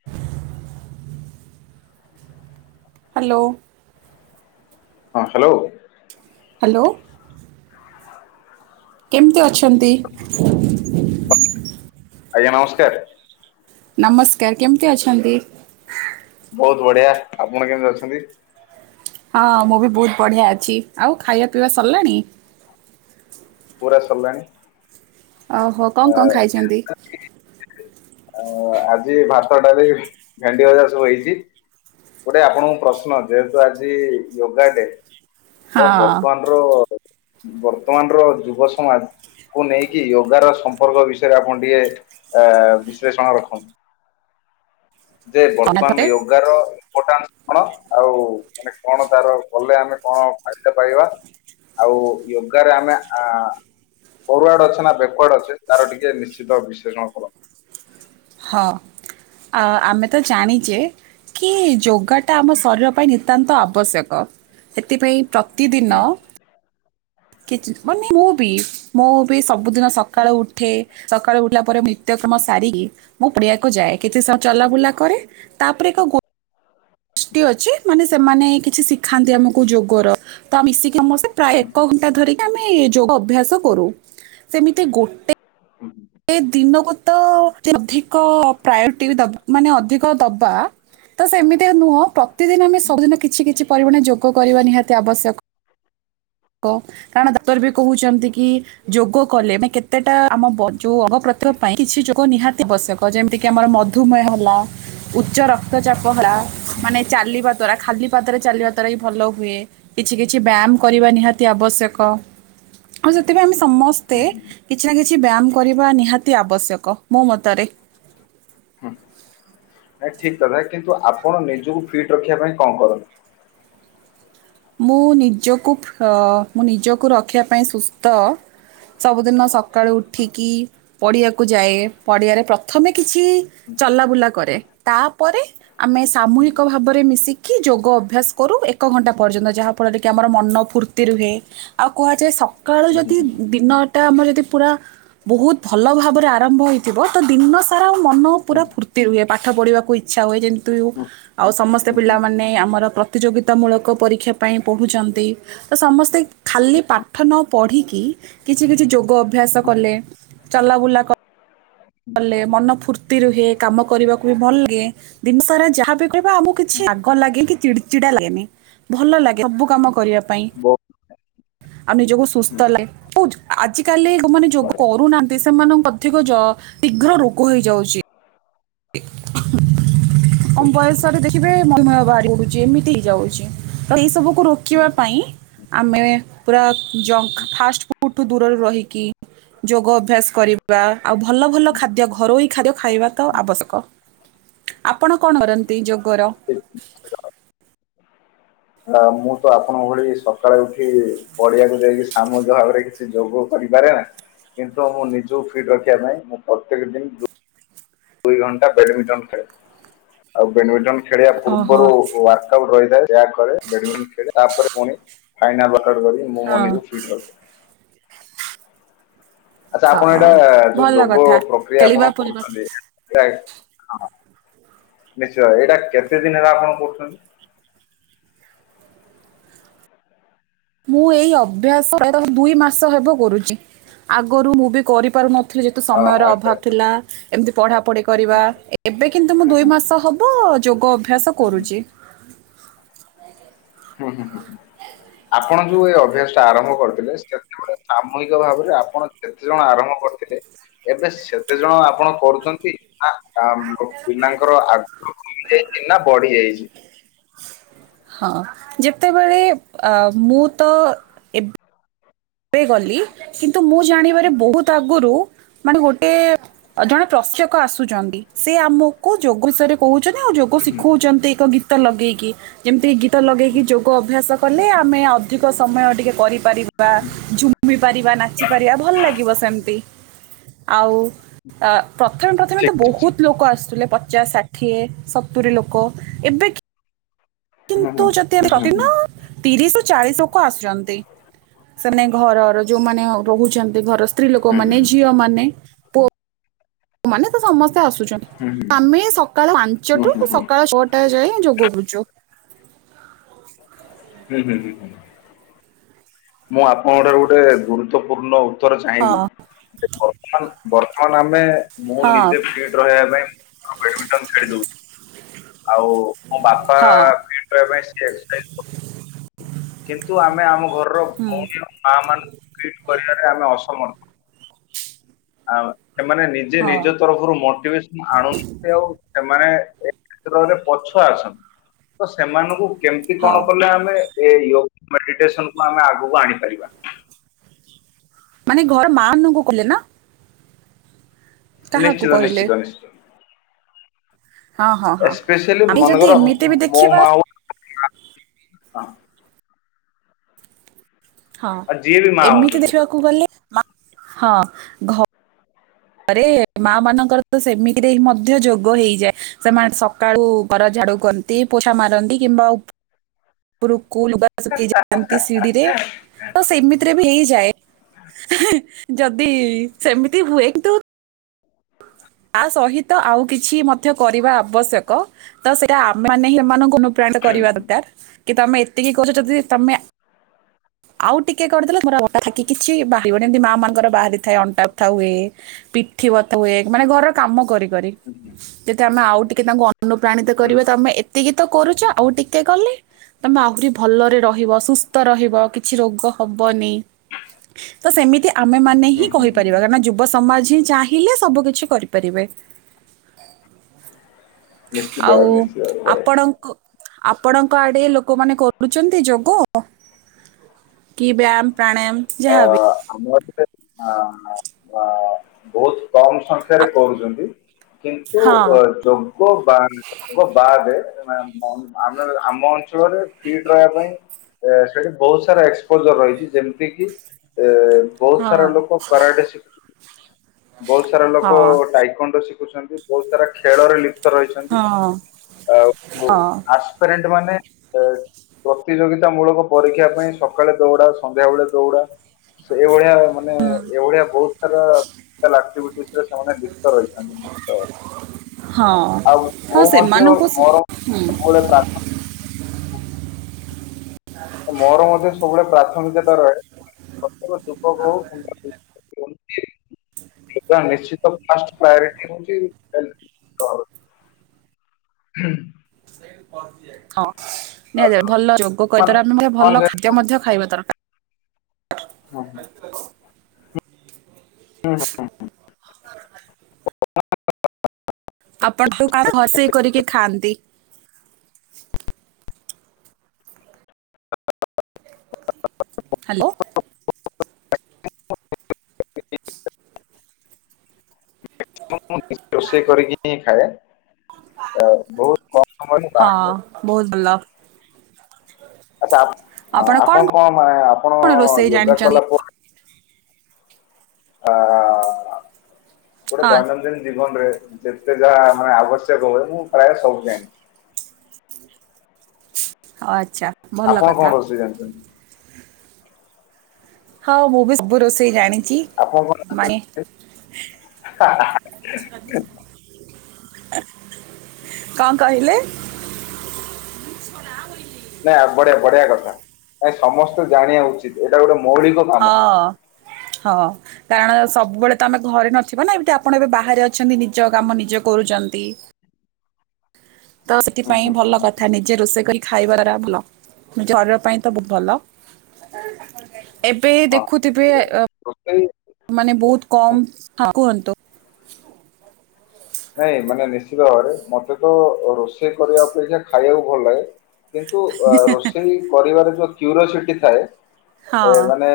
[inaudible] Hello. ହଁ hello. Hello. କେମିତି ଅଛନ୍ତି? ଆଜ୍ଞା ନମସ୍କାର। ନମସ୍କାର। କେମିତି ଅଛନ୍ତି? ବହୁତ ବଢିଆ। ଆପଣ କେମିତି ଅଛନ୍ତି? ହଁ ମୁଁ ବି ବହୁତ ବଢ଼ିଆ ଅଛି। ଆଉ ଖାଇବା ପିଇବା ସରିଲାଣି? ପୁରା ସରିଲାଣି। ଓହୋ ଆ, କଣ କଣ ଖାଇଚନ୍ତି। ଆ ଆଜି ଭାତ ଡାଲି ଭେଣ୍ଡି ଭଜା ସବୁ ହେଇଚି। ଗୋଟେ ଆପଣଙ୍କୁ ପ୍ରଶ୍ନ ଯେହେତୁ ଆଜି ୟୋଗା ଡେ ତ ହଁ ବର୍ତ୍ତମାନ ଆ ବର୍ତ୍ତମାନର ଯୁବ ସମାଜ କୁ ନେଇକି ୟୋଗା ର ସମ୍ପର୍କ ବିଷୟରେ ଆପଣ ଟିକେ ଅ ବିଶ୍ଳେଷଣ ରଖନ୍ତୁ। ଯେ ଥରେ ବର୍ତ୍ତମାନ ୟୋଗା ର ଇମ୍ପୋଟାନ୍ସ କଣ ଆଉ ମାନେ କଣ ତାର କଲେ ଆମେ କଣ ଫାଇଦା ପାଇବା ଆଉ ଓ ୟୋଗାର ଆମେ ଆ ଫରୱାର୍ଡ ଅଛ ନା ବ୍ୟାକ୍ୱାର୍ଡ ଅଚେ ତାର ଟିକେ ନିଶ୍ଚିତ ବିଶ୍ଳେଷଣ କରନ୍ତୁ? ହଁ ଆମେ ତ ଜାଣିଚେ କି ଯୋଗାଟା ଆମ ଶରୀର ପାଇଁ ନତା୍ୟାନ୍ତ ଆବଶ୍ୟକ। ସେଥିପାଇଁ ପ୍ରତିଦିନ ହୁଁ। କିଛି ମାନେ ମୁଁ ବି ମୁଁ ସବୁଦିନ ସକାଳୁ ଉଠେ ସକାଳୁ ଉଠିଲା ପରେ ନିତ୍ୟକ୍ରମ ସାରିକି ମୁଁ ପଡିଆକୁ ଯାଏ କିଛିୁ ସମ ଚଲାବୁଲା କରେ ତାପରେ ଏକ ଗୋ ଷ୍ଟି ଅଛି ମାନେ ସେମାନେ କିଛି ଶିଖାନ୍ତି ଆମକୁ ଯୋଗର ତା ମିଶିକି ସମସ୍ତେ ପ୍ରାୟ ଏକ ଘଣ୍ଟା ଧରିକି ଆମେ ଯୋଗ ଅଭ୍ୟାସ କରୁ। ସେମିତି ଗୋଟେ ହୁଁ ହ। ଏ ଦିନକୁ ତ ଅଧିକ ପ୍ରାୟୋରିଟି ଦବା ମାନେ ଅଧିକ ଦବା। ତ ସେମିତିଆ ନୁହଁ ପ୍ରତିଦିନ ଆମେ ସବୁଦିନ କିଛି କିଛି ପରିମାଣ ଯୋଗ କରିବା ନିହାତି ଆବଶ୍ୟକ। [unintelligible] କାରଣ ଡାକ୍ତର ବି କହୁଚନ୍ତି କି ଯୋଗ କଲେ ମାନ କେତେଟା ଆମ ବ ଯଉ ଅ ପ୍ରତିଭ ପାଇଁ କିଛି ଯୋଗ ନିହାତି ଆବଶ୍ୟକ ଯେମିତି କିି ଆମର ମଧୁମେହ ହେଲା ଉଚ୍ଚର କ୍ତ ଚାପ ହେଲା ମାନେ ଚାଲିବା ଦ୍ଵାରା ଖାଲି ପାଦରେ ଚାଲିବା ଦ୍ଵାରା ହିଁ ଭଲ ହୁଏ। କିଛି କିଛି ବ୍ୟାୟାମ କରିବା ନିହାତି ଆବଶ୍ୟକ ଆଉ ସେଥିପାଇଁ ଆମେ ସମସ୍ତେ ହୁଁ କିଛି ନା କିଛି ବ୍ୟାୟାମ କରିବା ନିହାତି ଆବଶ୍ୟକ ମୋ ମତରେ। ହଁ। ନାଇଁ ଠିକ କଥା କିନ୍ତୁ ଆପଣ ନିଜକୁ ଫିଟ୍ ରଖିବା ପାଇଁ କଣ କରନ୍ତି? ମୁଁ ନିଜକୁ ଫ ମୁଁ ନିଜକୁ ରଖିବା ପାଇଁ ସୁସ୍ଥ ସବୁଦିନ ସକାଳୁ ଉଠିକି ପଡ଼ିଆକୁ ଯାଏ ପଡ଼ିଆରେ ପ୍ରଥମେ କିଛି ଚଲାବୁଲା କରେ ତାପରେ ଆମେ ସାମୁହିକ ଭାବରେ ମିଶିକି ଯୋଗ ଅଭ୍ୟାସ କରୁ ଏକ ଘଣ୍ଟା ପର୍ଯ୍ୟନ୍ତ ଯାହାଫଳରେ କି କି ଆମର ମନ ଫୁର୍ତ୍ତି ରୁହେ ଆଉ କୁହାଯାଏ ସକାଳୁ ଯଦି ଦିନ ଟା ଆମର ଯଦି ପୁରା ବହୁତ ଭଲ ଭାବରେ ଆରମ୍ଭ ହେଇଥିବ ତ ଦିନ ସାରା ଆଉ ମନ ପୁରା ଫୁର ହୁଏ ପାଠ ପଢିବାକୁ ଇଚ୍ଛା ହୁଏ [unintelligible] ସମସ୍ତେ ପିଲାମାନେ ଆମର ପ୍ରତିଯୋଗିତା ମୂଳକ ପରୀକ୍ଷା ପାଇଁ ପଢ଼ୁଚନ୍ତି। ତ ସମସ୍ତେ ଖାଲି ପାଠ ନ ପଢିକି କିଛି କିଛି ଯୋଗ ଅଭ୍ୟାସ କଲେ ଚଲା ବୁଲା କଲେ କଲେ ମନ ଫୁର୍ତ୍ତି ରୁହେ କାମ କରିବାକୁ ବି ଭଲ ଲାଗେ। ଦିନ ସାରା ଯାହା ବିି କରିବା ଆମକୁ କିଛି ରାଗ ଲାଗେନି କି ଚିଡି ଚିଡା ଲାଗେନି। ଭଲ ଲାଗେ ସବୁ କାମ କରିବା ପାଇଁ। ଆଉ ନିଜକୁ ସୁସ୍ଥ ଲାଗେ ହଉ ଆଜିକାଲି ଯୋଉମାନେ ଯୋଗ କରୁନାହାନ୍ତି ସେମାନଙ୍କୁ ଅଧିକ ଜର ଶୀଘ୍ର ରୋଗ ହେଇଯାଉଛି। କମ୍ ବୟଷ ରେ ଦେ ଦେଖିବେ ମନ ଭାରି ପଡୁଛି ଏମିତି ହେଇଯାଉଛି ତ ଏଇ ସବୁ ରୋଗ କୁ ରୋକିବା ପାଇଁ ଆମେ ପୁରା ଜଙ୍କ ଫାଷ୍ଟଫୁଡ଼୍ ଠୁ ଦୂରରେ ରହିକି ଯୋଗ ଅଭ୍ୟାସ କରିବା ଆଉ ଭଲ ଭଲ ଖାଦ୍ୟ ଘରୋଇ ଖାଦ୍ୟ ଖାଇବା। ତ ଆବଶ୍ୟକ ଆପଣ କଣ କରନ୍ତି ଯୋଗର। ଆ [inaudible] ମୁଁ ତ ଆପଣଙ୍କ ଭଳି ସକାଳେ ଉଠି ପଡିଆକୁ ଯାଇକି ସାମୁହିକ ଭାବରେ କିଛି ଯୋଗ କରିପାରେନା କିନ୍ତୁ ମୁଁ ନିଜକୁ ଫିଟ ରଖିବା ପାଇଁ ମୁଁ ପ୍ରତେକ ଦିନ ଦୁଇ ଘଣ୍ଟା ବେଡମିଣ୍ଟନ ଖେଳେ ଆଉ ବେଡମିଣ୍ଟନ ଖେଳିବା ଓହୋ ପୂର୍ବରୁ ୱାର୍କ ଆଉଟ୍ ରହିଥାଏ। ୱାର୍କ କରେ ବ୍ୟଟମୀଣ୍ଟନ ଖେଳେ ତାପରେ ପୁଣି ଫାଇନାଲ ୱାର୍କ ଆଉଟ କରିକି ମୁଁ ମୋ ନିଜକୁ ହଁ ଫିଟ ରଖେ। ଆଚ୍ଛା ଆପଣ ଏଇଟା ହଁ ଯୋଉ ଭଲ ଯୋଗ କଥା ପ୍ରକ୍ରିୟା ଖେଳିବା ଆପଣ ବୁଲିବା କରୁଛନ୍ତି। ହଁ ନିଶ୍ଚୟ ଏଇଟା କେତେ ଦିନ ହେଲା ଆପଣ କରୁଛନ୍ତି? ମୁଁ ଏଇ ଅଭ୍ୟାସ ପ୍ରାୟ ଦୁଇ ମାସ ହେବ କରୁଛି ଆଗରୁ ମୁଁ ବି କରିପାରୁନଥିଲି। ଯେହେତୁ ହଁ, ସମୟର ଆଚ୍ଛା ଅଭାବ ଆଚ୍ଛା। ଥିଲା। ଏମିତି ପଢା ପଢି କରିବା ଏବେ କିନ୍ତୁ ମୁଁ ଦୁଇ ମାସ ହବ ଯୋଗ ଅଭ୍ୟାସ କରୁଛି। ହୁଁ ହୁଁ ହୁଁଁ। ଆପଣ ଯୋଉ ଏଇ ଅଭ୍ୟାସ ଟା ଆରମ୍ଭ କରିଥିଲେ ସେତେବେଳେ ସାମୁହିକ ଭାବରେ ଆପଣ ଯେତେ ଜଣ ଆରମ୍ଭ କରିଥିଲେ ଏବେ ସେତେ ଜଣ ଆପଣ କରୁଛନ୍ତି? ନା ପିଲାଙ୍କର ଆଗ୍ରହ କମି ଜାଇଛି ନା ବଢି ଯାଇଛି? ହଁ ଯେତେବେଳେ ଅ ମୁଁ ତ ଏ ଗଲି କିନ୍ତୁ ମୁଁ ଜାଣିବାରେ ବହୁତ ଆଗରୁ ମାନେ ଗୋଟେ ଜଣେ ପ୍ରସ୍ୟକ ଆସୁଛନ୍ତି ସେ ଆମକୁ ଯୋଗ ବିଷୟରେ କହୁଛନ୍ତି ଆଉ ଯୋଗ ହୁଁ, ହୁଁ, ଶିଖଉଛନ୍ତି ଏକ ଗୀତ ଲଗେଇକି ଯେମିତି ଗୀତ ଲଗେଇକି ହୁଁ, ଯୋଗ ଅଭ୍ୟାସ କଲେ ଆମେ ଅଧିକ ସମୟ ଟିକେ କରିପାରିବା। ହୁଁ। ଘୁମି ପାରିବା ନାଚିପାରିବା ଭଲ ଲାଗିବ ସେମିତି ଆଉ ଅ ପ୍ରଥମେ ପ୍ରଥମେ ଠିକ ତ ଠିକ ବହୁତ ଲୋକ ଆସୁଥିଲେ ପଚାଶ ଷାଠିଏ ସତୁରୀ ସତୁରି ଲୋକ ଏବେ ହୁଁ କିନ୍ତୁ ହଁ ଯଦି ହୁଁ ହୁଁ ପ୍ରତିଦିନ ହୁଁ। ତିରିଶରୁ ଚାଳିଶ ଲୋକ ଆସୁଛନ୍ତି ସେମାନେ ଘରର ଯୋଉମାନେ ରହୁଛନ୍ତି। ଏ ଘର ସ୍ତ୍ରୀ ଲୋକମାନେ ହୁଁ ଝିଅମାନେ। ପୁଅ ମାନେ ତ ସମସ୍ତେ ଆସୁଛନ୍ତି ହୁଁ ଆମେ ସକାଳୁ ପାଞ୍ଚଠୁ ହୁଁ ହୁଁ ସକାଳୁ ଛଅଟା ଟା ଯାଏଁ ଯୋଗ କରୁଛୁ। ହୁଁ ହୁଁ। ମୁଁ ଆପଣଙ୍କ ଠାରୁ ଗୋଟେ ଗୁରୁତ୍ୱପୂର୍ଣ୍ଣ ଉତ୍ତର ଚାହିଁବି। ହଁ ବର୍ତ୍ତମାନ ଆମେ ମୁଁ ହଁ ନିଜେ ଫିଟ୍ ରହିବା ପାଇଁ। ଆଉ ବ୍ୟଟମିଣ୍ଟନ ଖେଳି ଦଉଛି ଆଉ ମୋ ବାପା ହଁ [inaudible] କିନ୍ତୁ ଆମେ ଆମ ଘ ହଁ। ନା ମାନେ ମାନଙ୍କୁ ଟ୍ରିଟ କରିବାରେ ଆମେ ଅସମର୍ଥ ଆଉ ସେମାନେ ଯେ ହଁ ନିଜ ତରଫରୁ ମୋଟିଭେସ ଆଣନ୍ତି ଆଉ ସେମାନେ ଏ କ୍ଷେତ୍ରରେ ପଛୁଆ ଅଛନ୍ତି ତ ସେମାନଙ୍କୁ କେମିତି ହଁ। କଣ କଲେ ଆମେ ଏ ଯୋଗ ମେଡିଟେସନ କୁ ଆମେ ଆଗକୁ ଆଣିପାରିବା? ମାନେ ଘର ମାନଙ୍କୁ କହିଲେ ନା? କାହାକୁ ନିଶ୍ଚିତ କହିଲେ ନିଶ୍ଚିତ ନିଶ୍ଚିତ। ହଁ ହଁ ହଁ। ଏସ୍ପେସିଆଲି ଆମେ ଯଦି ମନେକର ଏମିତି ବି ମୋ ଦେଖିବା ମା ଆଉ ହଁ ଆଉ ଯିଏ ବି ମା ହୁଅନ୍ତୁ ଏମିତି କିଶୋର। ଦେଖିବାକୁ ଗଲେ ହଁ ହଁ ଘ ରେ ମା ମାନଙ୍କର ତ ସେମିତିରେ ହିଁ ମଧ୍ୟ ଯୋଗ ହେଇଯାଏ ସେମାନେ ସକାଳୁ ଘର ଝାଡୁ କରନ୍ତି ପୋଛା ମାରନ୍ତି କିମ୍ବା ଉପୁରୁକୁ ଲୁଗା ଶୁଖେଇ ଯାଆନ୍ତି ସିଡିିରେ ତ ସେମିତିରେ ବି ହେଇଯାଏ। ଯଦି ସେମିତି ହୁଏ କିନ୍ତୁ ତା ସହିତ ଆଉ କିଛି ମଧ୍ୟ କରିବା ଆବଶ୍ୟକ ତ ସେଇଟା ଆମେ ମାନେ ହିଁ ସେମାନଙ୍କୁ ହୁଁ, କରିବା ଦରକାର କି ତମେ ଏତିକି କରୁଛ ଯଦି ତମେ ଆଉ ଟିକେ କରିଦେଲେ ମୋର କିଛି ବଥା ବାହାରିବନ ଏମିତି ମାଆଙ୍କର ବାହାରି ଥାଏ ଅଣ୍ଟା ବଥା ହୁଏ। ପିଠି ବଥ ହୁଏ ମାନେ ଘରର କାମ କରି କରି। ହୁଁ, ହୁଁ, ଯଦି ଆମେ ଆଉ ଟିକେ ତାଙ୍କୁ ଅନୁପ୍ରାଣିତ ହୁଁ, ହୁଁ, କରିବା ତ ଆମେ ଏ ଏତିକି ତ କରୁଛ ଆଉ ଟିକେ କଲେ ତମେ ଆହୁରି ଭଲରେ ରହିବ ସୁସ୍ଥ ରହିବ। କିଛି ରୋଗ ହବନି ତ ସେମିତି ଆମେମାନେ ହିଁ ହୁଁ, ହୁଁ, କହିପାରିବା ହୁଁ। କାରଣ ଯୁ ଯୁବ ସମାଜ ହି ଚାହିଁଲେ ସବୁ କିଛି କରିପାରିବେ। ନିଶ୍ଚିତ ଆଉ ଭାବରେ, ନିଶ୍ଚିତ ଭାବରେ ବଢିଆ। ଆପଣଙ୍କ ଆପଣଙ୍କ ଆଡେ ଲୋକମାନେ କରୁଛନ୍ତି ଯୋଗ? କି ବ୍ୟାୟାମ ପ୍ରାଣାୟାମ ଅ ଯାହାବି? ଆମ ଏଠାରେ ଅ ବହୁତ କମ ସଂଖ୍ୟା [inaudible] ଆପ- କରୁଛନ୍ତି କିନ୍ତୁ ହଁ ଯୋଗ ବାନ ଯୋଗ ବାଦେ ଆମ ଆମ ଅଞ୍ଚଳରେ ଫିଟ ରହିବା ପାଇଁ ଏ ସେଠି ବହୁତ ସାରା ଏକ୍ସପୋଜର ରହିଛି ଯେମିତି କିି ଏ ବହୁତ ସାରା ହଁ ଲୋକ କରାଡେ ଶିଖୁଛନ୍ତି। ବହୁତ ସାରା ହଁ ଲୋକ ଟାଇକଣ୍ଡ ଶିଖୁଛନ୍ତି। ବହୁତ ସାରା ଖେଳରେ ଲିପ୍ତ ରହିଛନ୍ତି ହଁ ଆଉ ହଁ ଆସ ଫ୍ରେଣ୍ଡ ମାନେ ଏ ପ୍ରତିଯୋଗିତା ମୂଳକ ପରୀକ୍ଷା ପାଇଁ ସକାଳେ ଦୌଡା ସନ୍ଧ୍ୟାବେଳେ ଦୌଡା ସେଇଭଳିଆ ମାନେ ଏଇଭଳିଆ ବହୁତ ସାରା ଆକ୍ଟିଭିଟିସ ସେମାନେ ଲିପ୍ତ ରହିଥାନ୍ତି ତ ହଁ ଆଉ ମୁଁ ହଁ ମଧ୍ୟ ସେମାନଙ୍କୁଁ [inaudible] ହଁ। [inaudible] ମୋର ମଧ୍ୟ ସବୁବେଳେ ପ୍ରାଥମିକତା ରହେ ପ୍ରତ୍ୟେକ ଯୁବକ ହଉ [inaudible] [inaudible] ସେଟା ନିଶ୍ଚିତ ଫାଷ୍ଟ ପ୍ରାୟୋରିଟି ହଉଛି ହେଲଥ [inaudible] ହୁଁ। ହଁ ଆ, ନିହା ଭଲ ଯୋଗ ମାନେ କହିଦାର ଆମେ କଣ ଭଲ ଯେ- ଖାଦ୍ୟ ମଧ୍ୟ ଖାଇବା ଦରକାର। ହଁ। ଏଇଟା କଣ? ହୁଁ। ଆପଣ କଉ କାହା ଖସେଇ କରିକି ଖାଆନ୍ତି। ହ୍ୟାଲୋ। ମୁଁ ନି ରୋଷେଇ କରିକି ହିଁ ଖାଏ। ଆ ବହୁତ କମ୍ ସମୟ ମୁଁ ହଁ ବାହାରେ ଖାଏ। ବହୁତ ଭଲ। ଆଛା ଆପ୍ ଆପଣ କଣ ମାଁ, ଆପଣ କଣ ରୋଷେଇ ୟୋଗା ଜାଣିଛନ୍ତି କଲା ପ ଆ ଗୋଟେ ହଁ ଦୈନନ୍ଦିନ ଜୀବନରେ ଯେତେ ଯାହା ମାନେ ଆବଶ୍ୟକ ହୁଏ। ମୁଁ ପ୍ରାୟ ସବୁ ଜାଣିଛି। ଆଚ୍ଛା। ଭଲ ଆପଣ କଥା କଣ ରୋଷେଇ ଜାଣିଛନ୍ତି? ହଁ, ମୁଁ ବି ସବୁ ରୋଷେଇ ଜାଣିଚି। ଆପଣ କଣ ମାଣେ ଜାଣିଛନ୍ତି? କଣ କହିଲେ? ନାଇଁ, ବଢିଆ ବଢିଆ କଥା। ନାଇଁ ସମସ୍ତେ ଜାଣିବା ଉଚିତ ଏଇଟା ଗୋଟେ ମୌଳିକ କାମ। ହଁ, ହଁ। କାରଣ, ସବୁବେଳେ ତ ଆମେ ଘରେ ନଥିବ ନା, ଏମତି ଆପଣ, ଏବେ ବାହାରେ ଅଛନ୍ତି। ନିଜ କାମ ନିଜେ କରୁଛନ୍ତି। ତ ହୁଁ, ସେଥିପାଇଁ ହୁଁ, ଭଲ ହୁଁ। କଥା, ନିଜେ ରୋଷେଇ କଲେ ଖାଇବାରା ଭଲ, ଜର ପାଇଁ ତ ବୁତ୍ ଭଲ। ଏବେ ହିଁ ହଁ ଦେଖୁଥିବେ, ଏ ରୋଷେଇ ମାନେ ବହୁତ କମ୍ ହଁ, କୁହନ୍ତୁ। ନାଇଁ, ମାନେ ନିଶ୍ଚିତ ଭାବରେ। ମତେ ତ ରୋଷେଇ କରିବା ଅପେକ୍ଷା ଖାଇବାକୁ ଭଲ ଲାଗେ। କିନ୍ତୁ, ଅ ରୋଷେଇ କରିବାରେ ଯୋଉ କ୍ୟୁରୋସିଟି ଥାଏ। ହଁ ଏ ମାନେ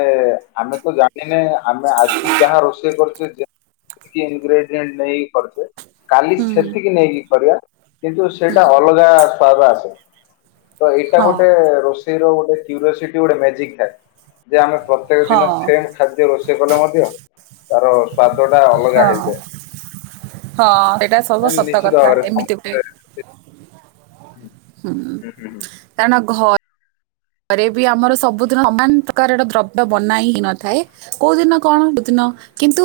ଆମେ ତ ଜାଣିନେ, ଆମେ ଆଜି ଯାହା ରୋଷେଇ କରୁଛେ, ଯେ ଇନ୍ଗ୍ରେଡିଏଣ୍ଟ ନେଇକ କରୁଛେ, କାଲି ହୁଁ ସେତିକି ନେଇକି କରିବା। କିନ୍ତୁ, ସେଇଟା ଅଲଗା ସ୍ଵାଦ୍ ଆସେ, ତ ଏଇଟା ହଁ। ଗୋଟେ ରୋଷ୍ ସେଇର ଗୋଟେ କ୍ୟୁରୋସିଟି, ଗୋଟେ ମେଜିକ୍ ଥାଏ। ଯେ ଆମେ ପ୍ରତ୍ୟେକ ଦିନ ହଁ ସେମ୍ ଖାଦ୍ୟ ରୋଷେଇ କଲେ ମଧ୍ୟ ତାର, ସ୍ଵାଦ ଟା ଅଲଗା ହଁ ହେଇଯାଏ। ହଁ, ସେଇଟା ସବୁ ମାନେ ସତ ନିଶ୍ଚିତ କଥା ଭାବରେ ଏମିତି ହୁଏ। ସମସ୍ତେ ହୁଁ ହୁଁ, ହୁଁ କାରଣ ଘ ଘରେ ବି ଆମର ସବୁଦିନ ସମାନ ପ୍ରକାରର ଦ୍ରବ୍ୟ ବନାଇ ହେଇନଥାଏ। କୋଉ ଦିନ କଣ କୁଦିନ?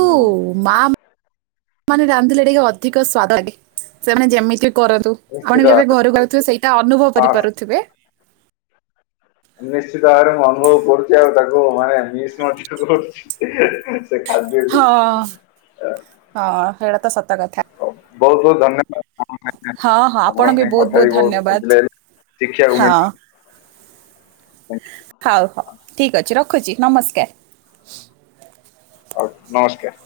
ହୁଁ ହୁଁ, ହୁଁ, ମାଁ ମାନେ ରାନ୍ଧିଲେ ଟିକେ ଅଧିକ ସ୍ଵାଦ ଲାଗେ। ସେମାନେ ଯେମିତି କରନ୍ତୁ। ନିଶ୍ଚିତ ଆପଣ ବି ଯେବେ, ଭାବରେ ଘରୁକୁ ଆଉଥିବେ, ସେଇଟା ଅନୁଭବ ହଁ କରିପାରୁଥିବେ। ନିଶ୍ଚିତ ଭାବରେ ମୁଁ ଅନୁଭବ କରୁଛି। ଆଉ ତାକୁ ମାନେ ମିସ୍ ମଧ୍ୟ କରୁଛି। ସେ ଖାଦ୍ୟକୁ ହଁ, ହଁ, ହେଇଡ଼ା ତ ସତ କଥା। ହଉ, ବହୁତ ବହୁତ ଧନ୍ୟବାଦ। [inaudible] ହଁ ହଁ ଆପଣଙ୍କ ଆପଣଙ୍କୁ ବି ସାଙ୍ଗେ ବହୁତ କଥା ବହୁତ ହେଇ ବହୁତ୍ ଧନ୍ୟବାଦ ଖୁିସିଲାଗିଲା। ଶିକ୍ଷିଆକୁ ହଁ ମିଳିଲା। ହଉ ହଉ ଠିକ୍ ଅଛି। ରଖୁଛି ନମସ୍କାର। ଆଉ, ନମସ୍କାର।